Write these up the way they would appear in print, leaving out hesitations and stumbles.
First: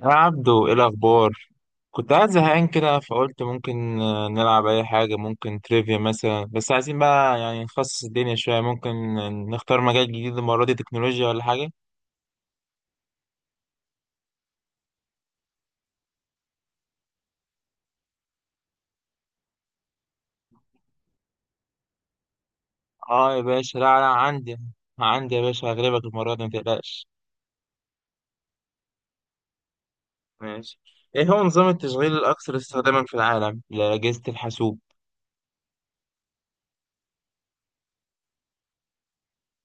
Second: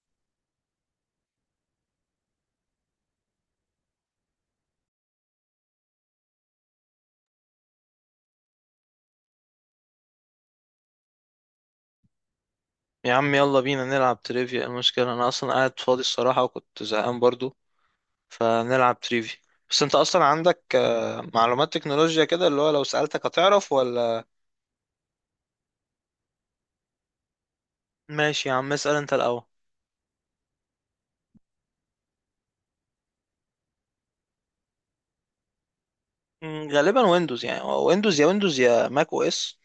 يا عبدو، ايه الاخبار؟ كنت قاعد زهقان كده فقلت ممكن نلعب اي حاجه. ممكن تريفيا مثلا، بس عايزين بقى يعني نخصص الدنيا شويه. ممكن نختار مجال جديد، المره دي تكنولوجيا ولا حاجه. يا عم، يلا بينا نلعب تريفيا. المشكلة أنا أصلا قاعد فاضي الصراحة وكنت زهقان برضو، فنلعب تريفيا. بس أنت أصلا عندك معلومات تكنولوجيا كده، اللي هو لو سألتك اه يا هتعرف باشا، لا لا، ولا؟ عندي يا باشا، هغلبك المره دي ما تقلقش. ماشي يا عم، اسأل أنت الأول. ماشي. ايه هو نظام التشغيل الاكثر استخداما في العالم لاجهزه الحاسوب؟ غالبا ويندوز، يعني هو ويندوز يا ويندوز يا ماك أو إس.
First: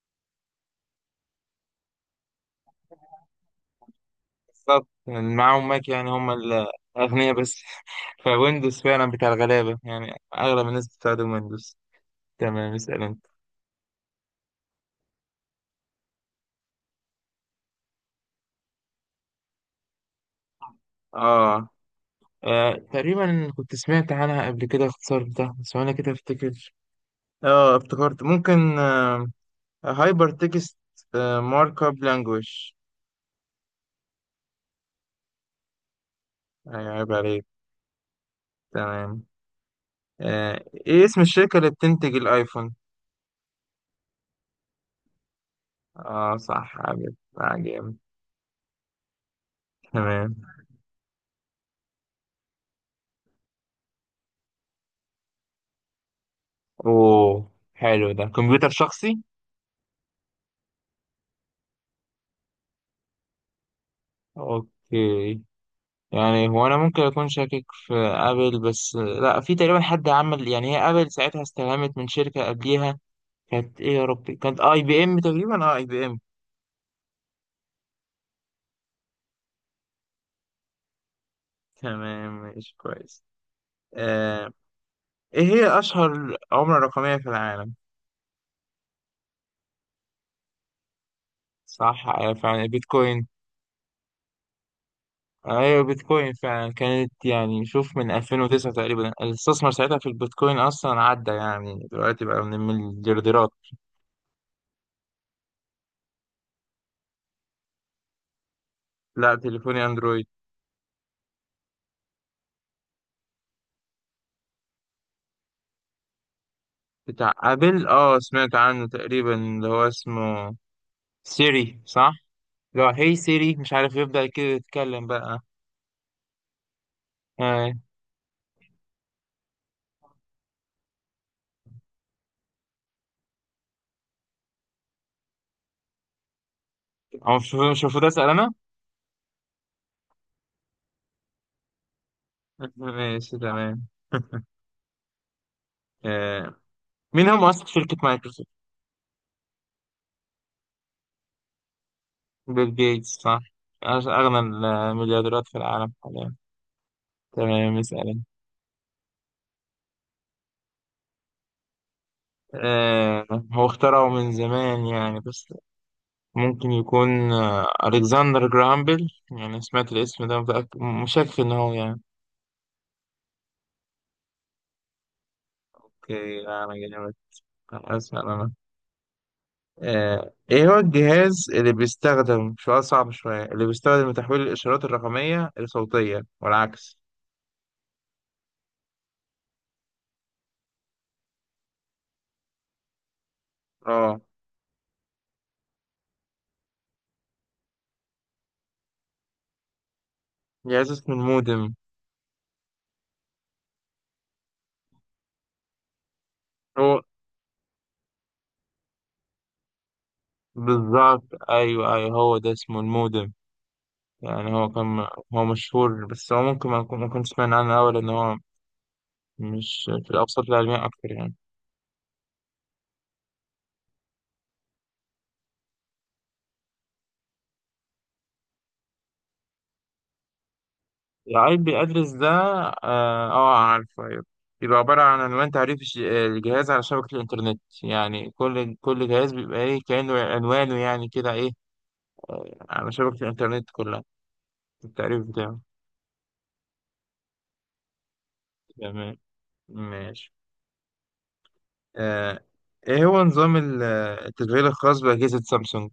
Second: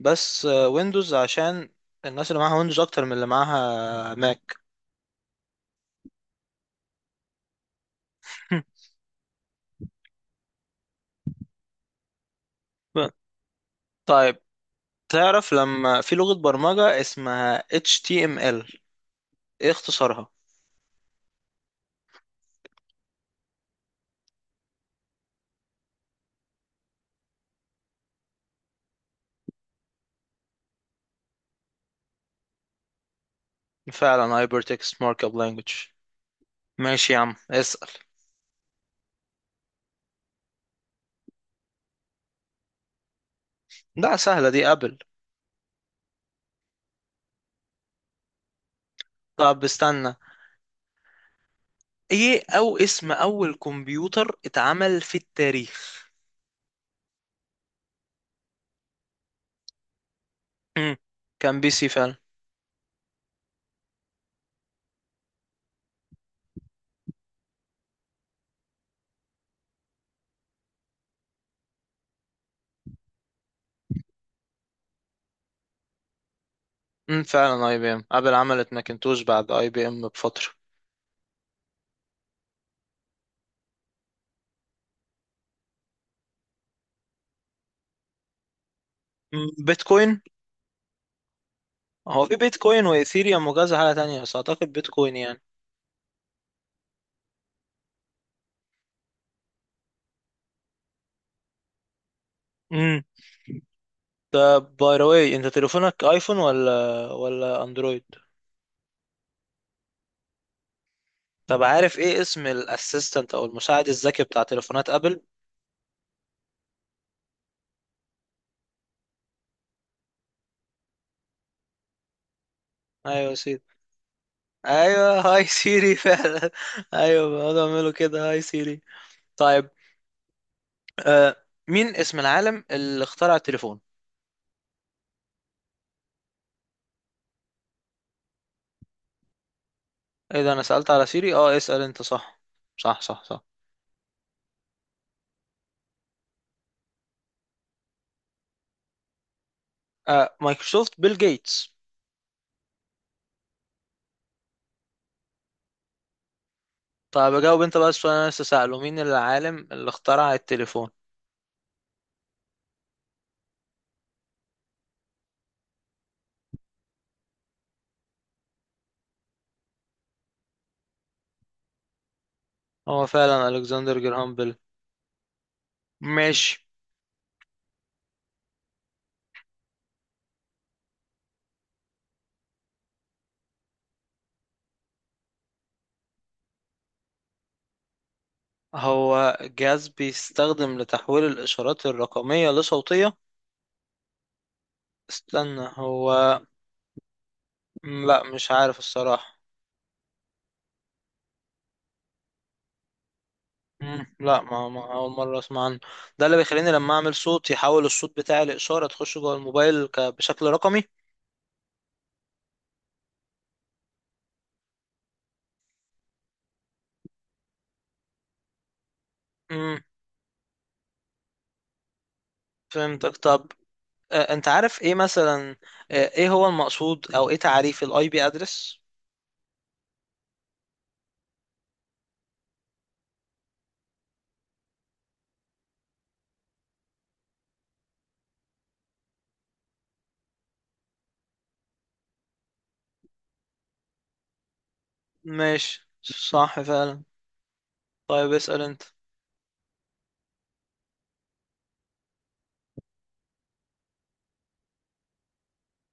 بس ويندوز عشان الناس اللي معاها ويندوز أكتر من اللي معاها ماك. بالظبط، يعني معاهم ماك، يعني هم الاغنياء بس فويندوز فعلا بتاع الغلابه، يعني اغلب الناس بتستخدم ويندوز. تمام، اسال ب- انت. طيب، تعرف لما في لغة برمجة اسمها HTML، إيه اختصارها؟ اه، آه تقريبا كنت سمعت عنها قبل كده، اختصار بتاعها بس انا كده افتكر. اه، افتكرت ممكن هايبر تكست مارك اب لانجويج. فعلا Hypertext Markup Language. عيب ماشي يا عم، عليك. اسأل. تمام. ايه اسم الشركة اللي بتنتج الايفون؟ ده سهلة دي، ابل. اه صح، عجب عجب. طب استنى. تمام. ايه او اسم اول كمبيوتر اتعمل في التاريخ؟ اوه حلو، ده كمبيوتر شخصي. مم. كان PC فعلا. اوكي. يعني هو انا ممكن اكون شاكك في ابل، بس لا في تقريبا حد عمل، يعني هي ابل ساعتها استلهمت من شركة قبليها. كانت ايه يا ربي؟ كانت اي بي ام تقريبا، اي بي ام. مم. فعلا IBM. ابل عملت ماكنتوش بعد IBM بفترة. تمام ماشي كويس. آه. ايه هي اشهر عملة رقمية في العالم؟ مم. بيتكوين. صح، هو في فعلا بيتكوين بيتكوين. وايثيريوم وكذا حاجة تانية، بس اعتقد بيتكوين يعني. ايوه بيتكوين فعلا كانت، يعني شوف من 2009 تقريبا الاستثمار ساعتها في البيتكوين، اصلا عدى يعني دلوقتي بقى من مم. المليارديرات. طب، باي ذا واي، انت تليفونك ايفون ولا اندرويد؟ لا تليفوني اندرويد. طب، عارف ايه اسم الاسيستنت او المساعد الذكي بتاع تليفونات ابل؟ بتاع ابل، اه سمعت عنه تقريبا، اللي هو اسمه سيري صح؟ اللي هو هي ايوه، سيري، سيدي. مش عارف يبدأ كده يتكلم ايوه، بقى. هاي سيري فعلا. ايوه، بيقعدوا آه. يعملوا كده، هاي سيري. طيب، آه مين اسم العالم اللي اخترع التليفون؟ هو مش المفروض اسأل انا؟ ايه ده، انا سألت على سيري. اه، اسأل انت. صح، صح، صح، ماشي صح. تمام. آه. مين هو مؤسس شركة مايكروسوفت؟ مايكروسوفت، بيل جيتس. بيل جيتس صح. أغنى المليارديرات في العالم حاليا. طيب، اجاوب انت تمام، بقى السؤال اللي اسأل. انا لسه سأله، مين العالم اللي اخترع التليفون؟ آه. هو اخترعه من زمان يعني، بس ممكن يكون ألكسندر جراهام بيل، يعني سمعت الاسم ده، متأكد مشكك إن هو يعني. هو فعلا الكسندر جراهام بيل. أوكي لا، ماشي. أنا جامد. أسأل أنا. إيه هو الجهاز اللي بيستخدم، سؤال صعب شوية، اللي بيستخدم لتحويل الإشارات الرقمية لصوتية والعكس؟ هو جهاز بيستخدم لتحويل الاشارات الرقمية لصوتية. اه، استنى هو. لا، مش عارف الصراحة. جهاز اسمه المودم. مم. لا، ما اول مره اسمع عنه. ده اللي بيخليني لما هو اعمل صوت يحول الصوت بتاعي لاشاره تخش جوه الموبايل بشكل رقمي. بالظبط. أيوه أيوه، هو ده اسمه المودم. يعني هو كان، هو مشهور بس هو ممكن ما أكون ما كنت سمعنا عنه أوي، لأن هو امم مش في الأوساط العلمية أكتر يعني. فهمتك. طب، انت عارف ايه مثلا؟ ايه هو المقصود او ايه تعريف الاي بي ادرس؟ العيب بيأدرس ده. عارفه أيوه. بيبقى عبارة عن عنوان تعريف الجهاز على شبكة الإنترنت، يعني كل جهاز بيبقى إيه، كأنه عنوانه يعني كده إيه، على شبكة الإنترنت كلها التعريف بتاعه. ماشي، صح فعلا. طيب، اسال انت. تمام، ماشي. آه إيه هو نظام التشغيل الخاص بأجهزة سامسونج؟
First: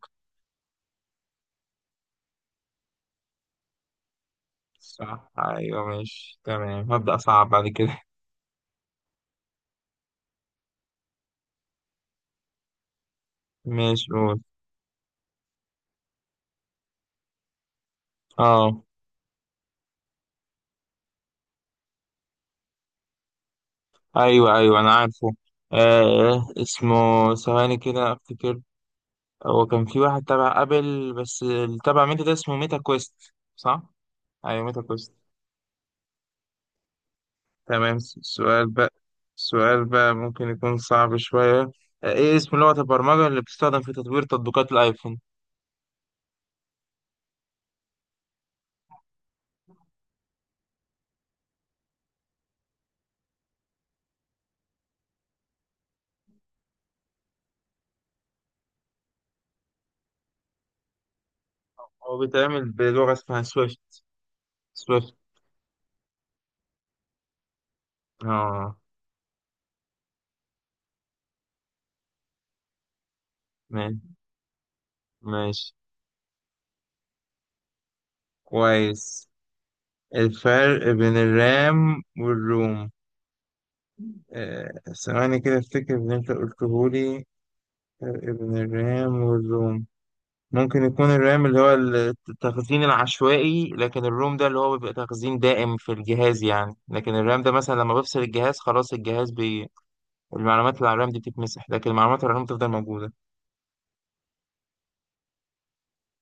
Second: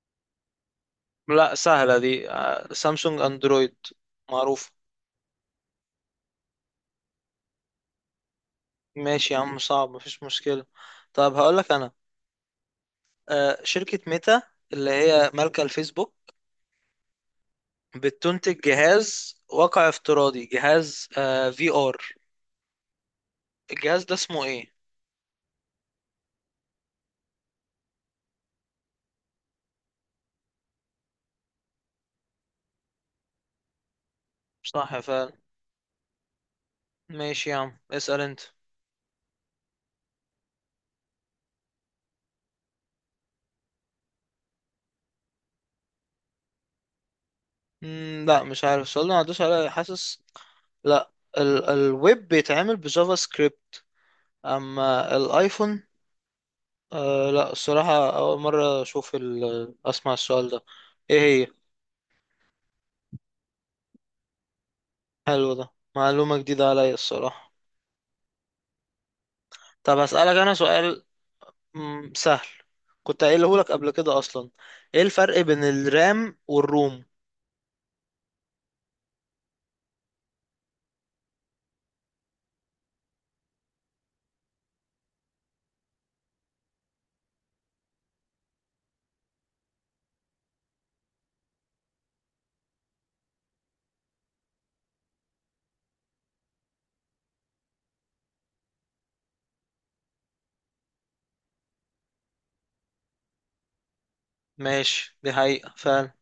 لا، سهله دي. سامسونج اندرويد. معروف. صح ايوه، ماشي تمام، هبدأ صعب بعد كده. ماشي يا عم، صعب مفيش مشكله. طب هقول لك انا. شركه ماشي قول. ميتا، اللي هي مالكه الفيسبوك، بتنتج اه جهاز واقع افتراضي، جهاز VR. الجهاز ده اسمه ايوه ايه؟ ايوه، انا عارفه. اسمه، ثواني كده افتكر، هو كان في واحد تبع ابل بس اللي تبع ميتا ده اسمه ميتا كويست صح؟ ايوه ميتا صح كويست. فعلا. ماشي يا عم، تمام، اسأل انت. سؤال بقى. سؤال بقى ممكن يكون صعب شوية. ايه اسم لغة البرمجة اللي بتستخدم في تطوير تطبيقات الايفون؟ لا، مش عارف. السؤال ده ما عدوش عليا، حاسس. لا. الويب بيتعمل بجافا سكريبت. اما الايفون. لا، الصراحة اول مرة اشوف ال اسمع السؤال ده. ايه هي؟ هو بيتعمل بلغة اسمها سويفت. سويفت. حلو ده، معلومة جديدة عليا الصراحة. اه طب هسألك انا سؤال. سهل، كنت قايله لك قبل ماشي. كده اصلا. ايه الفرق بين ماشي الرام والروم؟ كويس. الفرق بين الرام والروم. آه، ثواني كده افتكر اللي انت قلتهولي. فرق بين الرام والروم. ممكن يكون الرام اللي هو التخزين العشوائي، لكن الروم ده اللي هو بيبقى تخزين دائم في الجهاز يعني. لكن الرام ده مثلا لما بفصل الجهاز خلاص الجهاز المعلومات اللي على الرام دي بتتمسح، لكن المعلومات على الروم تفضل موجودة. ماشي. دي حقيقة فعلا.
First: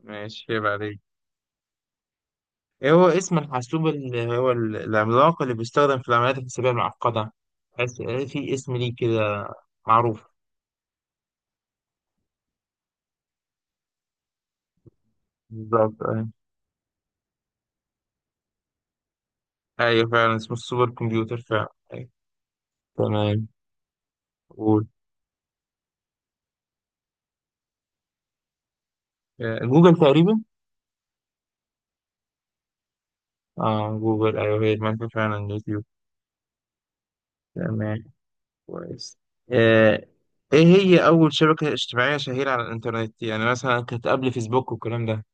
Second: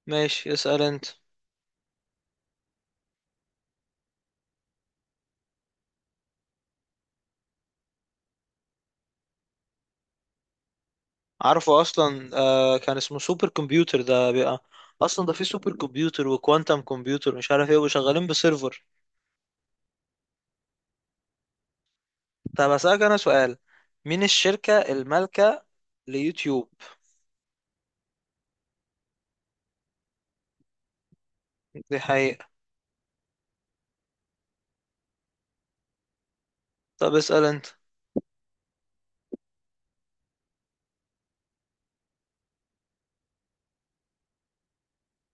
ماشي، ماشي، يبقى اسأل عليك. انت. ايه هو اسم الحاسوب اللي هو العملاق اللي بيستخدم في العمليات الحسابية المعقدة؟ حاسس في اسم ليه كده، معروف. عارفه اصلا. كان اسمه سوبر كمبيوتر ده بقى. اصلا ده في سوبر بالظبط أيوة. كمبيوتر وكوانتم كمبيوتر، مش عارف ايه، وشغالين بسيرفر. أيوة فعلا اسمه السوبر كمبيوتر فعلا أيوة. طب اسألك انا تمام. سؤال. مين الشركة قول. المالكة ليوتيوب؟ جوجل تقريبا. دي حقيقة. اه جوجل أيوة، هي المنفى فعلا يوتيوب. طب، اسأل انت. تمام كويس. آه، إيه هي أول شبكة اجتماعية شهيرة على الإنترنت، يعني مثلا كانت قبل فيسبوك والكلام ده؟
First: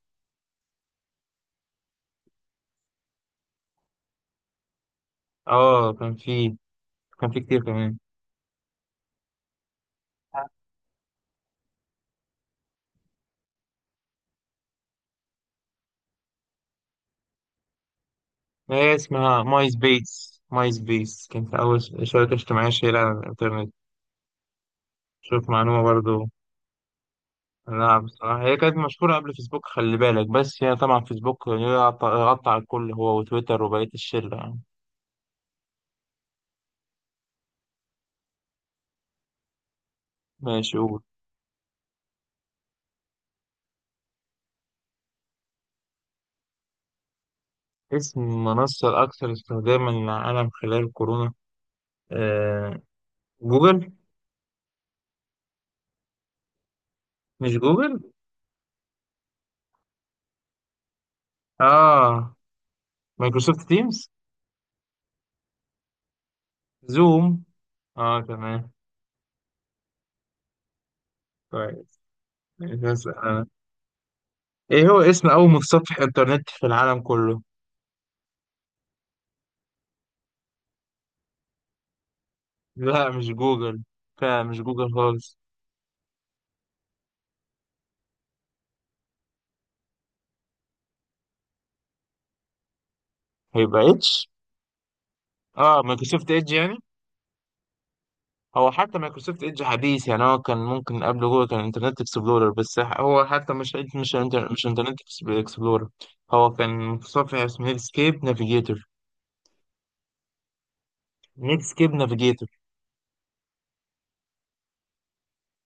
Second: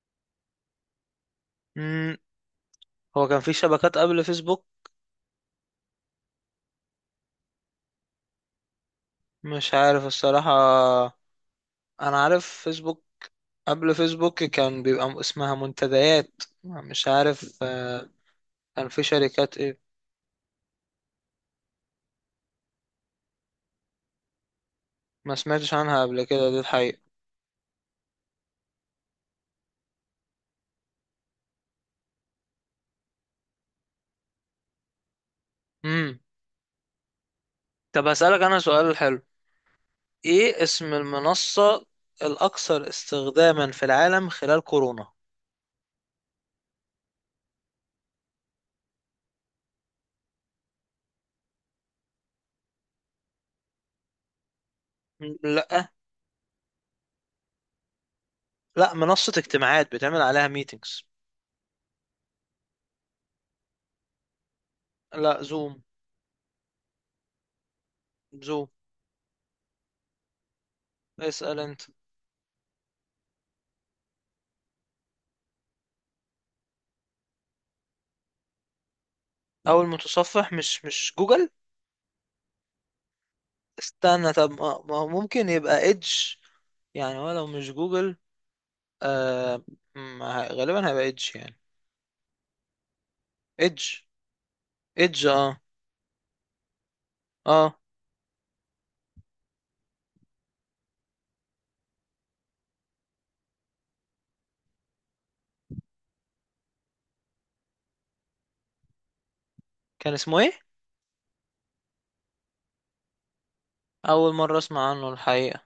مم. هو كان في شبكات قبل فيسبوك؟ اه كان في، كان في كتير كمان. مش عارف الصراحة. انا عارف فيسبوك. قبل فيسبوك كان بيبقى اسمها منتديات، مش عارف. كان هي في اسمها شركات ماي ايه سبيس. ماي سبيس كانت أول شبكة اجتماعية شهيرة على الإنترنت. ما شوف سمعتش معلومة عنها قبل برضو. كده، دي الحقيقة. لا بصراحة هي كانت مشهورة قبل فيسبوك خلي بالك، بس هي طبعا فيسبوك غطى غطى على الكل، هو وتويتر وبقية الشلة يعني. امم طب هسألك انا سؤال حلو. ايه ماشي اسم قول. المنصة الاكثر استخداما في العالم خلال كورونا؟ اسم المنصة الأكثر استخداما للعالم خلال كورونا. آه جوجل. لا. مش جوجل. لا، منصة اجتماعات بتعمل عليها ميتينجز. آه مايكروسوفت تيمز. لا، زوم. زوم. زوم، تمام اسأل انت. كويس. ماشي، هسأل أنا. إيه هو اسم أول متصفح إنترنت في العالم كله؟ اول متصفح؟ مش جوجل. لا مش جوجل. استنى، لا طب مش ما جوجل ما هو خالص. ممكن يبقى ايدج يعني؟ ولو مش جوجل، آه ما غالبا هيبقى ايدج يعني. ايدج. هيبقى إتش. ايدج، اه، مايكروسوفت إيدج يعني. اه. هو حتى مايكروسوفت ايدج حديث، يعني هو كان ممكن قبل جوجل كان انترنت اكسبلورر، بس هو حتى مش انترنت اكسبلورر. هو كان متصفح اسمه نيتسكيب نافيجيتور. كان اسمه ايه؟ نيتسكيب نافيجيتور. اول مره اسمع عنه الحقيقه.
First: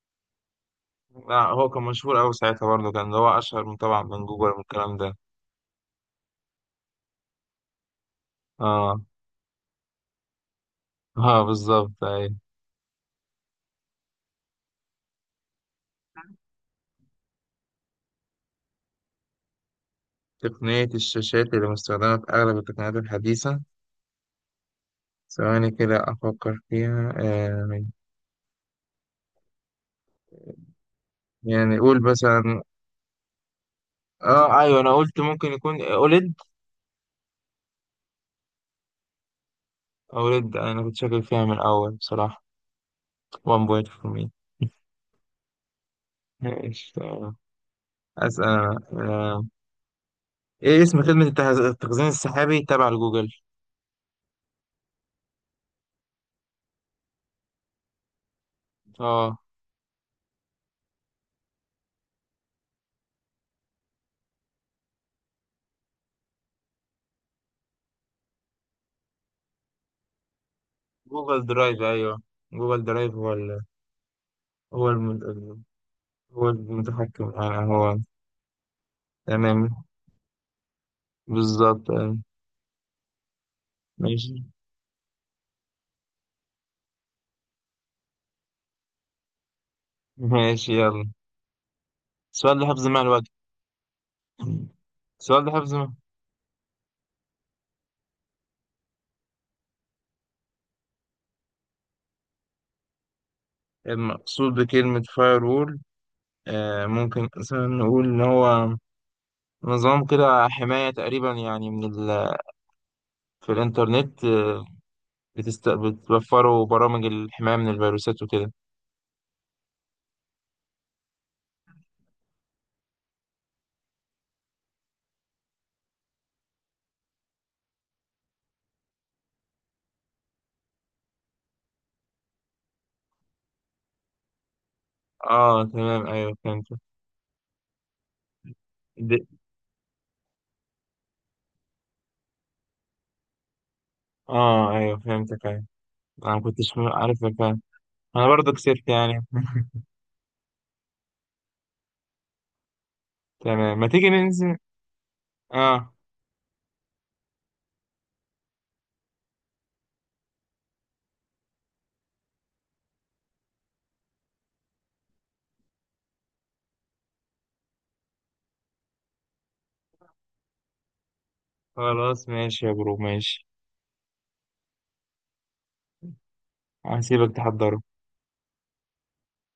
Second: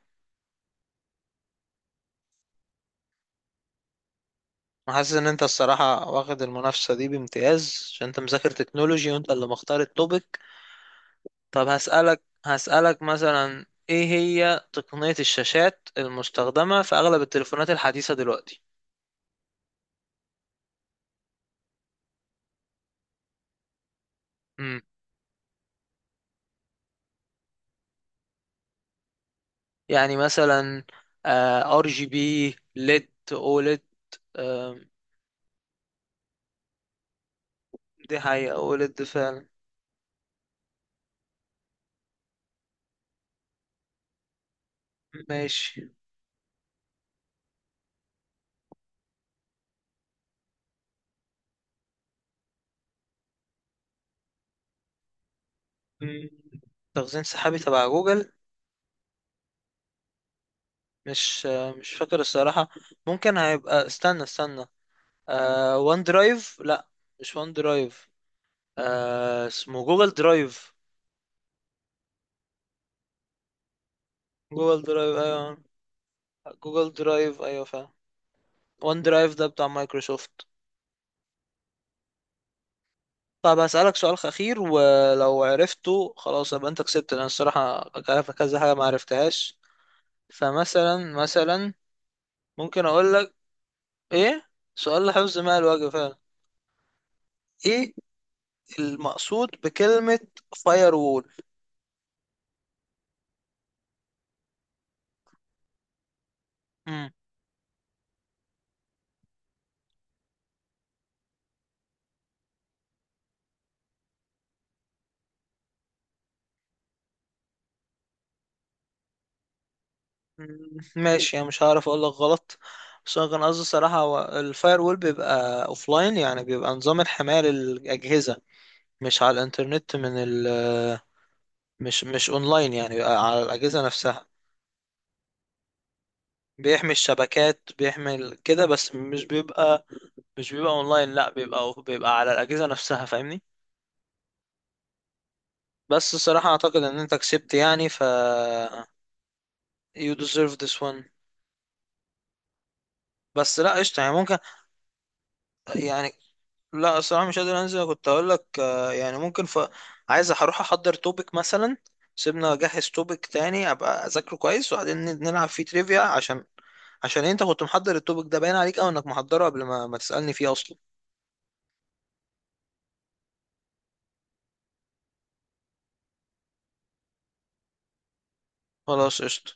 هو كان مشهور قوي ساعتها برضه، كان ده هو اشهر من طبعا من جوجل والكلام انا حاسس ده. ان انت الصراحه واخد المنافسه دي بامتياز، عشان انت مذاكر اه تكنولوجي وانت اللي مختار التوبيك. اه طب بالظبط هسالك ايوه. هسالك مثلا، ايه هي تقنيه الشاشات المستخدمه في اغلب التليفونات الحديثه دلوقتي؟ تقنية الشاشات اللي مستخدمة في أغلب التقنيات الحديثة. امم ثواني كده أفكر فيها. يعني مثلا، يعني ار قول جي بي مثلا. ليد، اوليد. اه آه، ايوه، انا قلت ممكن يكون اوليد. دي حقيقه، اوليد فعلا. أولد، أنا كنت شاكك فيها من الأول بصراحة. 1 point for me. ماشي. ماشي تمام. أسأل أنا إيه اسم خدمة التخزين السحابي تبع لجوجل؟ مم. تخزين سحابي تبع جوجل؟ آه مش فاكر الصراحة. ممكن هيبقى، استنى استنى. وان درايف؟ لا، مش وان درايف. اسمه جوجل درايف. جوجل درايف أيوه. جوجل درايف جوجل هو درايف، ايوه. الم... هو جوجل المتحكم درايف، آه ايوه، فاهم. هو وان درايف ده بتاع تمام. مايكروسوفت. بالظبط. طب هسألك سؤال ماشي. أخير، ولو عرفته خلاص يبقى أنت كسبت. لأن الصراحة عارف كذا حاجة ما عرفتهاش. ماشي يلا. فمثلا مثلا، السؤال ده ممكن حفظ مع أقول الوقت. لك إيه؟ سؤال لحفظ السؤال ده ماء حفظ الوجه مع. فعلا. إيه المقصود بكلمة فاير وول؟ المقصود بكلمة فاير وول. مم. ممكن مثلا نقول إن هو نظام كده حماية تقريبا، يعني من في الإنترنت. بتوفروا برامج الحماية من الفيروسات وكده. مم. ماشي، انا مش هعرف اقول لك غلط. بس انا كان قصدي الصراحة، هو الفاير وول بيبقى اوفلاين، يعني بيبقى نظام الحماية للأجهزة، مش على الانترنت. من ال مش اونلاين، يعني بيبقى على الأجهزة نفسها. اه تمام ايوه، فهمت. بيحمي الشبكات، بيحمي كده. بس دي... مش بيبقى اونلاين، لا بيبقى على الأجهزة نفسها. فاهمني؟ اه ايوه فهمتك ايوه. بس انا ما الصراحة كنتش اعتقد ان انت عارف، كسبت فاهم. يعني. انا برضه كسبت يعني you deserve this one. بس تمام، لا، ما قشطة تيجي يعني، ممكن ننزل. اه. يعني. لا الصراحة مش قادر انزل، كنت اقول لك يعني ممكن عايز اروح احضر توبيك مثلا. سيبنا اجهز توبيك تاني، ابقى اذاكره كويس، وبعدين نلعب فيه تريفيا، عشان انت كنت محضر التوبيك ده، باين عليك او انك محضره قبل ما تسألني فيه اصلا. خلاص ماشي يا برو، ماشي. هسيبك تحضر. خلاص، قشطة.